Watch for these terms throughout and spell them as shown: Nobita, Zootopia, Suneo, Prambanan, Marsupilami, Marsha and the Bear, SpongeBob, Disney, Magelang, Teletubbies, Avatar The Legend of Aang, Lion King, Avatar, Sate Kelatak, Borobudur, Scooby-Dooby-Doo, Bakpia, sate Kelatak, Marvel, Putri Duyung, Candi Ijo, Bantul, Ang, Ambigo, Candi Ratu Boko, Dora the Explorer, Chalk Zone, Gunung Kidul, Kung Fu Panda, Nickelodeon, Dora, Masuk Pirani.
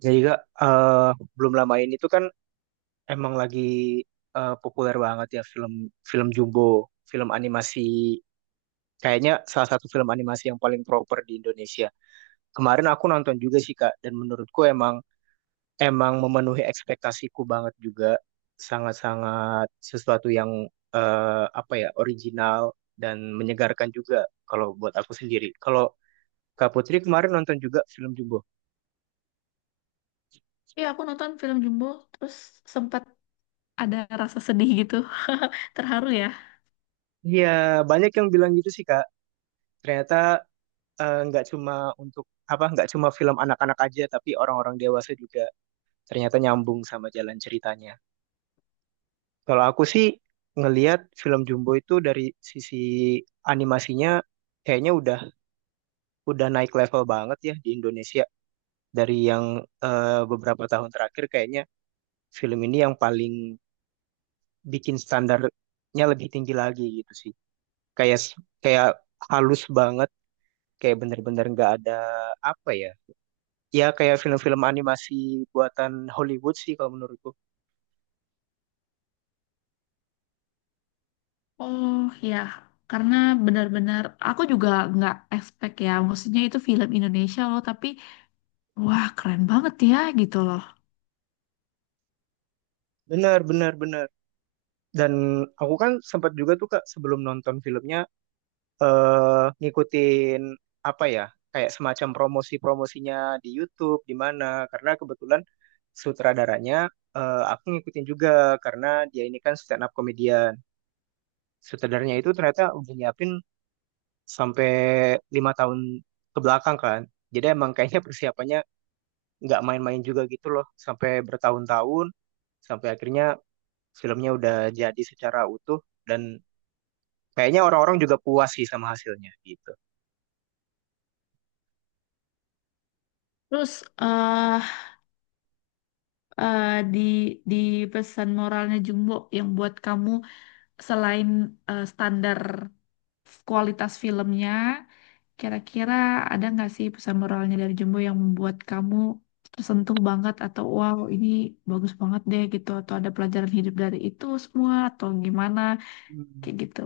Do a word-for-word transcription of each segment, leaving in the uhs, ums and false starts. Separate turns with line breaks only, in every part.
Jadi Kak, eh, belum lama ini tuh kan emang lagi eh, populer banget ya film film Jumbo, film animasi kayaknya salah satu film animasi yang paling proper di Indonesia. Kemarin aku nonton juga sih Kak dan menurutku emang emang memenuhi ekspektasiku banget juga sangat-sangat sesuatu yang eh, apa ya original dan menyegarkan juga kalau buat aku sendiri. Kalau Kak Putri kemarin nonton juga film Jumbo?
Iya, aku nonton film Jumbo, terus sempat ada rasa sedih gitu, terharu ya.
Iya, banyak yang bilang gitu sih Kak. Ternyata eh, nggak cuma untuk apa nggak cuma film anak-anak aja tapi orang-orang dewasa juga ternyata nyambung sama jalan ceritanya. Kalau aku sih ngelihat film Jumbo itu dari sisi animasinya kayaknya udah udah naik level banget ya di Indonesia dari yang eh, beberapa tahun terakhir kayaknya film ini yang paling bikin standarnya lebih tinggi lagi gitu sih. Kayak kayak halus banget kayak bener-bener nggak ada apa ya ya kayak film-film animasi buatan Hollywood sih kalau menurutku.
Oh ya, karena benar-benar aku juga nggak expect ya, maksudnya itu film Indonesia loh, tapi wah keren banget ya gitu loh.
Benar, benar, benar. Dan aku kan sempat juga tuh Kak sebelum nonton filmnya eh ngikutin apa ya? Kayak semacam promosi-promosinya di YouTube di mana karena kebetulan sutradaranya eh, aku ngikutin juga karena dia ini kan stand up comedian. Sutradaranya itu ternyata udah nyiapin sampai lima tahun ke belakang kan. Jadi emang kayaknya persiapannya nggak main-main juga gitu loh sampai bertahun-tahun sampai akhirnya filmnya udah jadi secara utuh dan kayaknya orang-orang juga puas sih sama hasilnya gitu.
Terus eh eh, di di pesan moralnya Jumbo yang buat kamu selain eh, standar kualitas filmnya, kira-kira ada nggak sih pesan moralnya dari Jumbo yang membuat kamu tersentuh banget atau wow ini bagus banget deh gitu atau ada pelajaran hidup dari itu semua atau gimana
Hmm,
kayak gitu.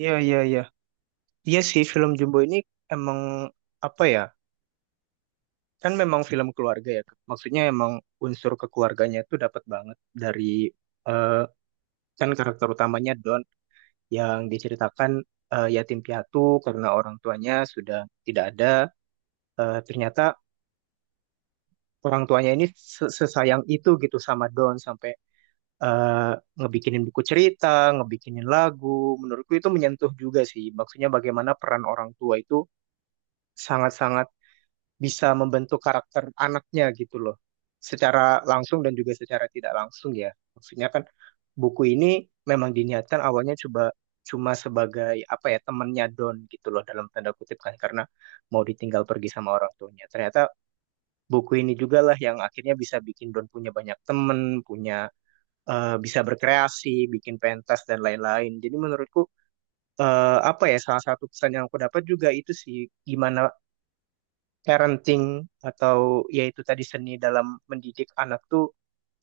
iya, iya, iya. Iya sih film Jumbo ini emang apa ya? Kan memang film keluarga ya. Maksudnya emang unsur kekeluarganya itu dapat banget dari eh, kan karakter utamanya Don yang diceritakan eh, yatim piatu karena orang tuanya sudah tidak ada. Eh, ternyata orang tuanya ini se- sesayang itu gitu sama Don sampai eh, ngebikinin buku cerita, ngebikinin lagu. Menurutku itu menyentuh juga sih. Maksudnya bagaimana peran orang tua itu sangat-sangat bisa membentuk karakter anaknya gitu loh. Secara langsung dan juga secara tidak langsung ya. Maksudnya kan buku ini memang diniatkan awalnya coba cuma sebagai apa ya temannya Don gitu loh dalam tanda kutip kan karena mau ditinggal pergi sama orang tuanya. Ternyata buku ini juga lah yang akhirnya bisa bikin Don punya banyak temen, punya eh, bisa berkreasi, bikin pentas dan lain-lain. Jadi menurutku eh, apa ya salah satu pesan yang aku dapat juga itu sih gimana parenting atau yaitu tadi seni dalam mendidik anak tuh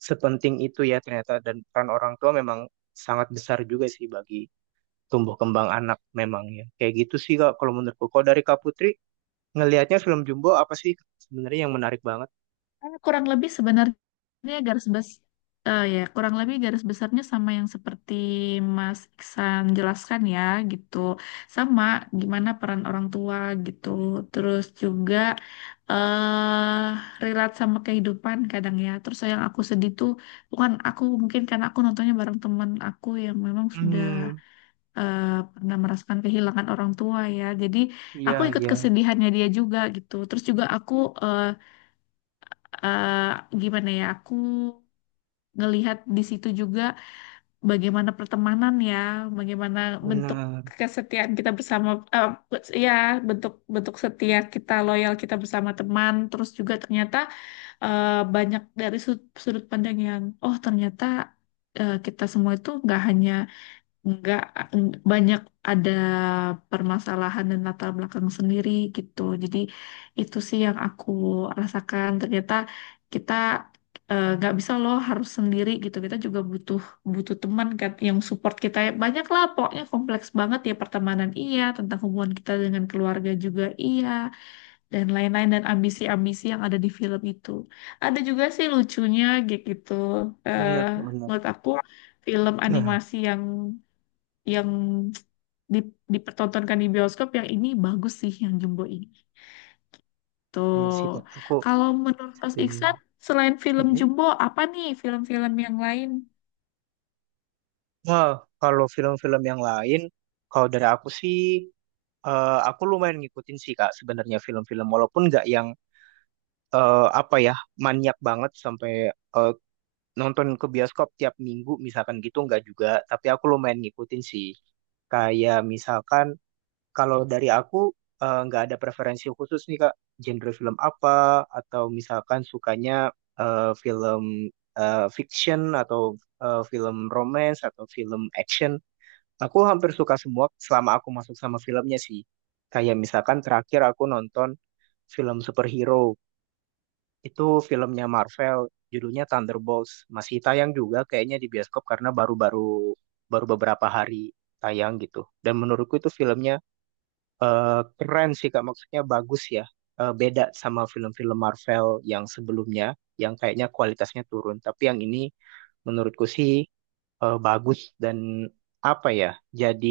sepenting itu ya ternyata dan peran orang tua memang sangat besar juga sih bagi tumbuh kembang anak memang ya. Kayak gitu sih Kak kalau menurutku. Kalau dari Kak Putri ngelihatnya film Jumbo apa sih sebenarnya yang menarik banget?
Kan kurang lebih sebenarnya Dia garis bes eh ya kurang lebih garis besarnya sama yang seperti Mas Iksan jelaskan ya gitu. Sama gimana peran orang tua gitu. Terus juga eh relate sama kehidupan kadang ya. Terus yang aku sedih tuh bukan aku mungkin karena aku nontonnya bareng teman aku yang memang sudah
Hmm,
eh, pernah merasakan kehilangan orang tua ya. Jadi
iya,
aku ikut
iya.
kesedihannya dia juga gitu. Terus juga aku eh eh, gimana ya aku ngelihat di situ juga bagaimana pertemanan ya, bagaimana bentuk
Benar,
kesetiaan kita bersama, eh, ya bentuk bentuk setia kita, loyal kita bersama teman. Terus juga ternyata eh, banyak dari sudut, sudut pandang yang, oh ternyata eh, kita semua itu nggak hanya nggak eng- banyak ada permasalahan dan latar belakang sendiri gitu. Jadi itu sih yang aku rasakan. Ternyata kita eh, nggak bisa loh harus sendiri gitu. Kita juga butuh butuh teman kan yang support kita. Banyak lah pokoknya kompleks banget ya pertemanan iya, tentang hubungan kita dengan keluarga juga iya, dan lain-lain dan ambisi-ambisi yang ada di film itu. Ada juga sih lucunya kayak gitu. Eh,
benar, benar.
menurut aku film
Nah,
animasi yang yang di, dipertontonkan di bioskop yang ini bagus sih yang Jumbo ini. Tuh.
benar sih Kak. Aku
Kalau menurut Mas
setuju.
Iksan, selain film
Mm-mm.
Jumbo, apa nih film-film yang lain?
Nah, kalau film-film yang lain, kalau dari aku sih, eh, aku lumayan ngikutin sih Kak sebenarnya film-film, walaupun nggak yang eh, apa ya maniak banget sampai eh, nonton ke bioskop tiap minggu misalkan gitu nggak juga, tapi aku lumayan ngikutin sih. Kayak misalkan Kalau dari aku eh, nggak ada preferensi khusus nih Kak, genre film apa atau misalkan sukanya eh, film eh, fiction atau eh, film romance atau film action. Aku hampir suka semua selama aku masuk sama filmnya sih. Kayak misalkan terakhir aku nonton film superhero. Itu filmnya Marvel, judulnya Thunderbolts. Masih tayang juga kayaknya di bioskop karena baru-baru baru beberapa hari tayang gitu. Dan menurutku itu filmnya eh, keren sih Kak, maksudnya bagus ya. Eh, beda sama film-film Marvel yang sebelumnya, yang kayaknya kualitasnya turun. Tapi yang ini menurutku sih eh, bagus dan apa ya, jadi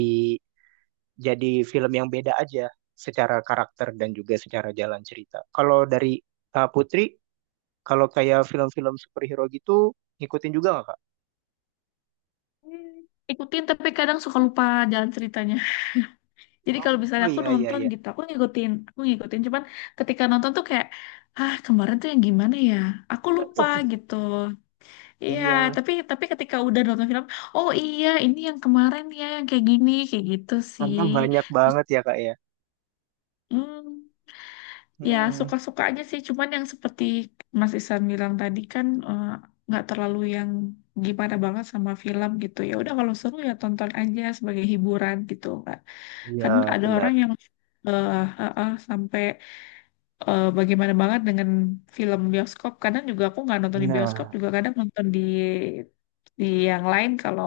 jadi film yang beda aja secara karakter dan juga secara jalan cerita. Kalau dari Kak Putri, kalau kayak film-film superhero gitu, ngikutin juga nggak Kak?
Hmm, Ikutin tapi kadang suka lupa jalan ceritanya. Jadi kalau misalnya
Oh,
aku
iya, iya,
nonton
iya.
gitu, aku ngikutin, aku ngikutin. Cuman ketika nonton tuh kayak, ah kemarin tuh yang gimana ya? Aku lupa gitu. Iya,
Iya,
tapi tapi ketika udah nonton film, oh iya ini yang kemarin ya yang kayak gini, kayak gitu sih.
karena banyak
Terus,
banget ya Kak ya.
hmm, ya,
Hmm,
suka-suka aja sih. Cuman yang seperti Mas Isan bilang tadi kan eh, nggak terlalu yang gimana banget sama film gitu. Ya udah kalau seru ya tonton aja sebagai hiburan gitu, Kak.
iya
Kan ada
benar.
orang yang eh, eh, eh, sampai eh, bagaimana banget dengan film bioskop. Kadang juga aku nggak nonton di bioskop
Nah,
juga kadang nonton di di yang lain kalau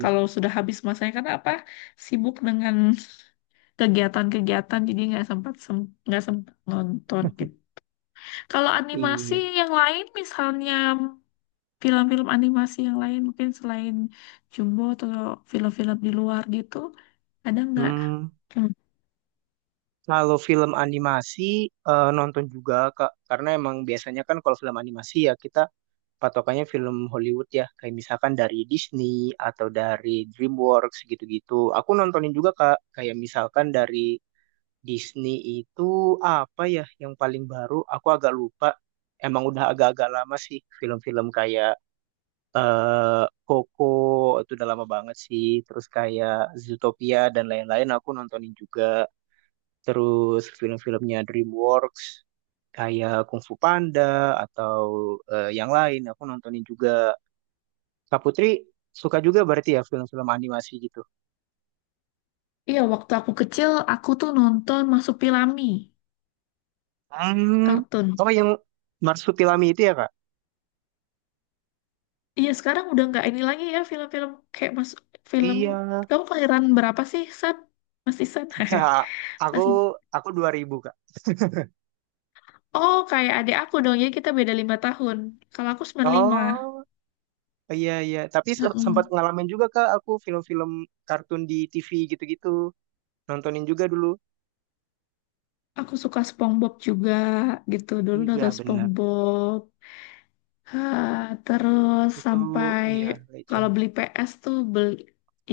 kalau sudah habis masanya karena apa? Sibuk dengan kegiatan-kegiatan jadi nggak sempat sem- nggak sempat nonton gitu. Kalau animasi
iya.
yang lain, misalnya film-film animasi yang lain, mungkin selain Jumbo atau film-film di luar gitu, ada nggak?
Hmm,
Hmm.
kalau film animasi eh, nonton juga Kak, karena emang biasanya kan kalau film animasi ya kita patokannya film Hollywood ya, kayak misalkan dari Disney atau dari DreamWorks gitu-gitu. Aku nontonin juga Kak, kayak misalkan dari Disney itu apa ya yang paling baru? Aku agak lupa. Emang udah agak-agak lama sih film-film kayak eh Coco itu udah lama banget sih. Terus kayak Zootopia dan lain-lain aku nontonin juga. Terus film-filmnya DreamWorks kayak Kung Fu Panda atau eh, yang lain aku nontonin juga. Kak Putri suka juga berarti ya film-film animasi gitu.
Iya, waktu aku kecil, aku tuh nonton Marsupilami,
Hmm,
kartun.
oh yang Marsupilami itu ya Kak?
Iya, sekarang udah nggak ini lagi ya, film-film kayak mas
Oh,
film.
iya.
Kamu kelahiran berapa sih, Sat? Masih Sat?
Nah, aku
Masih.
aku dua ribu Kak.
Oh, kayak adik aku dong, ya kita beda lima tahun. Kalau aku sembilan lima.
Oh, iya, iya. Tapi se- sempat
mm
ngalamin juga Kak aku film-film kartun di T V gitu-gitu. Nontonin juga dulu.
Aku suka SpongeBob juga gitu dulu
Iya,
nonton
benar.
SpongeBob. Ah, terus
Itu
sampai
iya legend.
kalau beli P S tuh beli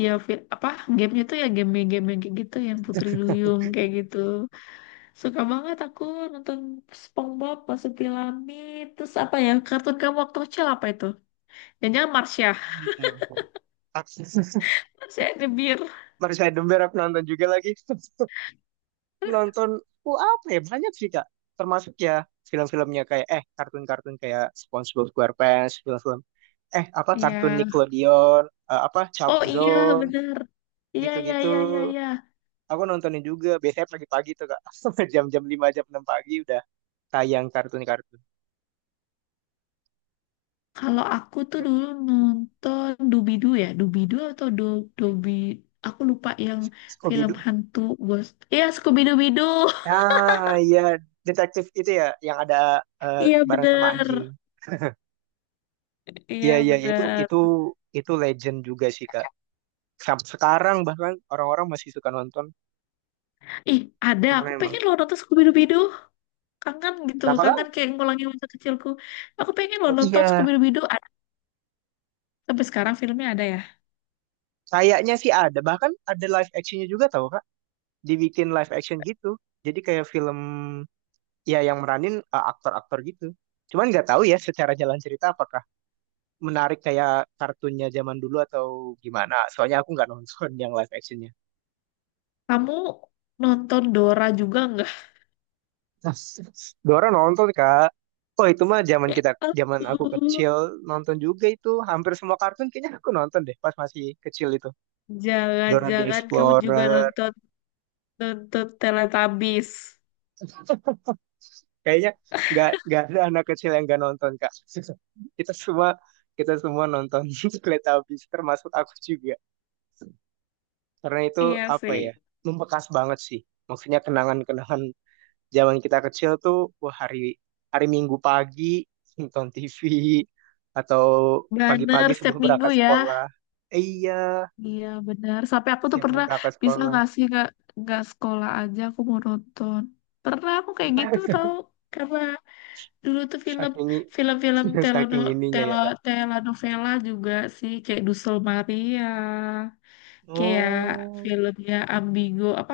ya fi- apa gamenya tuh ya game-game yang kayak gitu yang Putri Duyung kayak gitu. Suka banget aku nonton SpongeBob, Masuk Pilamid, terus apa ya kartun kamu waktu kecil apa itu? Jangan-jangan Marsha.
Hmm.
Marsha and the Bear.
Marissa Edember aku nonton juga lagi. Nonton, oh apa ya, banyak sih Kak. Termasuk ya film-filmnya kayak, eh kartun-kartun kayak SpongeBob SquarePants, film-film. Eh apa, kartun
Iya.
Nickelodeon, eh, apa, Chalk
Oh iya
Zone,
bener. Iya, iya,
gitu-gitu.
iya, iya, iya.
Aku nontonin juga, biasanya pagi-pagi tuh Kak. Sampai jam-jam lima jam enam pagi udah tayang kartun-kartun.
Kalau aku tuh dulu nonton Doobie-Doo ya, doobie atau Do Dobi, aku lupa yang film
Scooby-Doo.
hantu ghost. Iya, Scooby-Dooby-Doo.
Ah, iya. Detektif itu ya, yang ada eh,
Iya
bareng sama
bener,
anjing.
iya
Iya, iya, iya, itu
bener.
itu itu legend juga sih Kak. Sampai sekarang bahkan orang-orang masih suka nonton
Ih, ada.
karena
Aku
emang.
pengen lo nonton Scooby-Dooby-Doo. Kangen gitu.
Apakah?
Kangen kayak ngulangi masa kecilku. Aku pengen lo
Iya,
nonton Scooby-Dooby-Doo. Ada. Sampai sekarang filmnya ada ya.
kayaknya sih ada. Bahkan ada live actionnya juga tau Kak. Dibikin live action gitu. Jadi kayak film ya yang meranin eh, aktor-aktor gitu. Cuman nggak tahu ya secara jalan cerita apakah menarik kayak kartunnya zaman dulu atau gimana. Soalnya aku nggak nonton yang live actionnya.
Kamu nonton Dora juga nggak?
Dua nonton Kak. Oh itu mah zaman
Ya
kita, zaman aku
ampun.
kecil nonton juga itu. Hampir semua kartun kayaknya aku nonton deh pas masih kecil itu. Dora the
Jangan-jangan kamu juga
Explorer.
nonton nonton Teletubbies.
Kayaknya nggak nggak ada anak kecil yang nggak nonton Kak. Kita semua kita semua nonton Teletubbies termasuk aku juga. Karena itu
Iya
apa
sih.
ya? Membekas banget sih. Maksudnya kenangan-kenangan zaman kita kecil tuh wah hari hari Minggu pagi nonton T V atau
Bener,
pagi-pagi
setiap
sebelum
minggu
berangkat
ya.
sekolah. Eh, iya,
Iya bener. Sampai aku tuh
siap mau
pernah
berangkat
bisa
sekolah.
ngasih nggak nggak sekolah aja aku mau nonton. Pernah aku kayak gitu tau. Karena dulu tuh film
Saking
film-film
i-
telono,
saking ininya
telo,
ya Kak.
telenovela juga sih kayak Dusel Maria, kayak
Oh.
filmnya Ambigo apa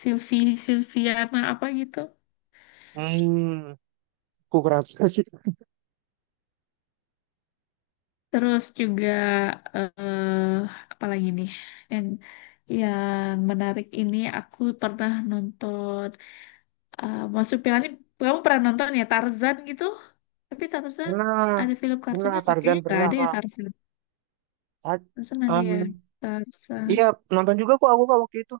Silvi Silviana apa gitu.
Hmm. Aku kerasa sih
Terus juga eh apa lagi nih yang yang menarik ini aku pernah nonton eh Masuk Pirani. Kamu pernah nonton ya Tarzan gitu? Tapi Tarzan
pernah
ada film
pernah
kartunnya nggak?
Tarzan
Kayaknya nggak
pernah
ada ya
Kak.
Tarzan.
Ah,
Tarzan ada ya
um, iya
Tarzan.
nonton juga kok aku Kak waktu itu.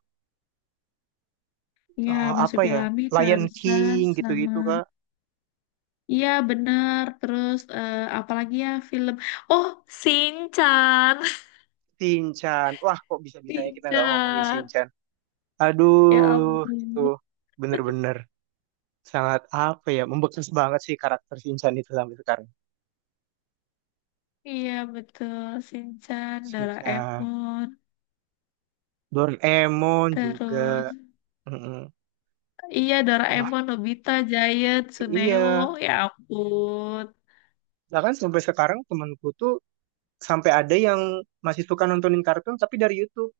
Ya
Eh,
Masuk
apa ya
Pirani,
Lion King
Tarzan
gitu-gitu
sama.
Kak.
Iya benar. Terus eh apalagi ya film? Oh Sinchan.
Shinchan. Wah kok bisa-bisanya kita nggak ngomongin
Sinchan.
Shinchan.
Ya
Aduh itu
ampun.
bener-bener sangat apa ya membekas banget sih karakter Shinchan itu sampai sekarang.
Iya betul, Shinchan,
Shinchan,
Doraemon,
Doraemon juga.
terus
Mm-mm.
iya
Nah,
Doraemon, Nobita, Giant,
iya.
Suneo, ya ampun.
Bahkan sampai sekarang temanku tuh sampai ada yang masih suka nontonin kartun tapi dari YouTube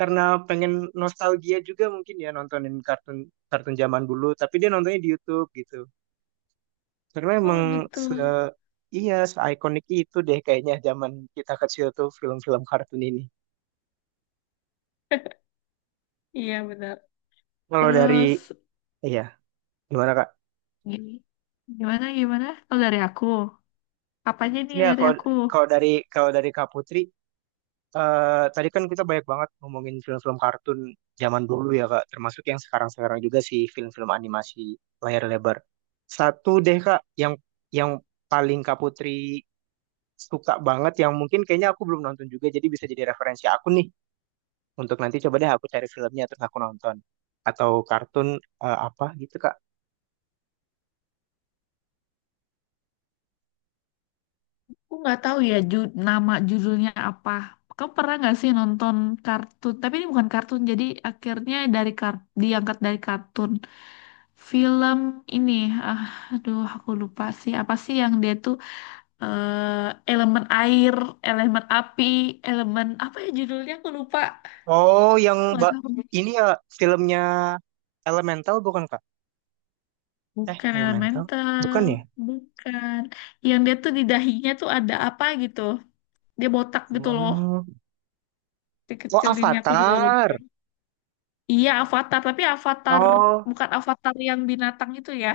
karena pengen nostalgia juga mungkin ya nontonin kartun kartun zaman dulu tapi dia nontonnya di YouTube gitu karena
Oh
emang
gitu.
se iya se ikonik itu deh kayaknya zaman kita kecil tuh film-film kartun ini
Iya benar.
kalau dari
Terus
iya gimana Kak?
gi- gimana gimana? Oh dari aku. Apanya nih
Iya,
dari
kalau
aku?
kalau dari kalau dari Kak Putri eh, tadi kan kita banyak banget ngomongin film-film kartun zaman dulu ya Kak, termasuk yang sekarang-sekarang juga sih film-film animasi layar lebar. Satu deh Kak, yang yang paling Kak Putri suka banget, yang mungkin kayaknya aku belum nonton juga, jadi bisa jadi referensi aku nih untuk nanti coba deh aku cari filmnya terus aku nonton atau kartun eh, apa gitu Kak.
Aku nggak tahu ya ju- nama judulnya apa. Kamu pernah nggak sih nonton kartun? Tapi ini bukan kartun, jadi akhirnya dari kar diangkat dari kartun. Film ini, ah, aduh aku lupa sih. Apa sih yang dia tuh eh, elemen air, elemen api, elemen apa ya judulnya aku lupa.
Oh, yang
Aku nggak
Mbak
tahu.
ini ya filmnya Elemental bukan Kak? Eh,
Bukan
Elemental?
elemental,
Bukan ya?
bukan. Yang dia tuh di dahinya tuh ada apa gitu. Dia botak gitu loh.
Hmm. Oh,
Dikecilinnya aku juga
Avatar.
lupa. Iya, Avatar, tapi Avatar
Oh,
bukan Avatar yang binatang itu ya.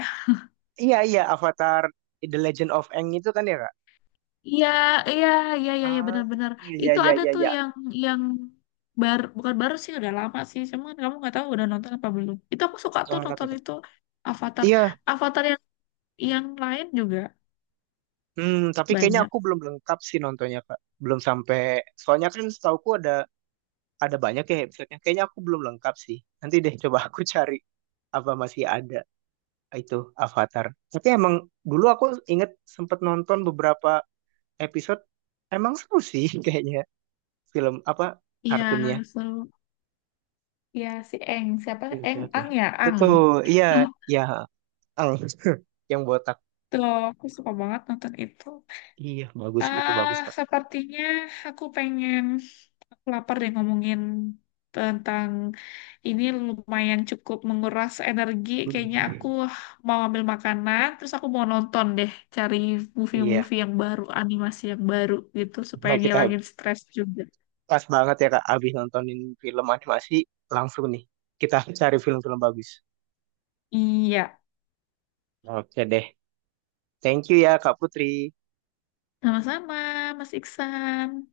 iya, iya, Avatar The Legend of Aang itu kan ya, Kak?
Iya, iya, iya, iya, iya
Ah,
benar-benar.
iya, iya,
Itu
iya,
ada
iya,
tuh
iya.
yang yang baru bukan baru sih udah lama sih. Cuman kan kamu nggak tahu udah nonton apa belum. Itu aku suka
Yang
tuh
mana tuh,
nonton
Kak?
itu Avatar.
Iya.
Avatar yang yang lain juga
Hmm, tapi kayaknya
banyak.
aku belum lengkap sih nontonnya, Kak. Belum sampai. Soalnya kan setauku ada ada banyak ya episode-nya. Kayaknya aku belum lengkap sih. Nanti deh coba aku cari apa masih ada itu Avatar. Tapi emang dulu aku inget sempet nonton beberapa episode. Emang seru sih kayaknya film apa
Iya,
kartunnya.
seru. Iya, si Eng. Siapa?
Oke, oke,
Eng,
oke.
Ang ya, Ang.
Betul, iya, iya. Al yang botak.
Tuh, aku suka banget nonton itu.
Iya, bagus itu
Ah,
bagus, Kak.
sepertinya aku pengen aku lapar deh ngomongin tentang ini lumayan cukup menguras energi. Kayaknya aku
Hmm.
mau ambil makanan, terus aku mau nonton deh, cari
Iya.
movie-movie yang baru, animasi yang baru gitu supaya
Nah, kita
ngilangin stres juga.
pas banget ya, Kak, abis nontonin film animasi langsung nih. Kita cari film-film bagus.
Iya,
Oke deh. Thank you ya, Kak Putri.
sama-sama, Mas Iksan.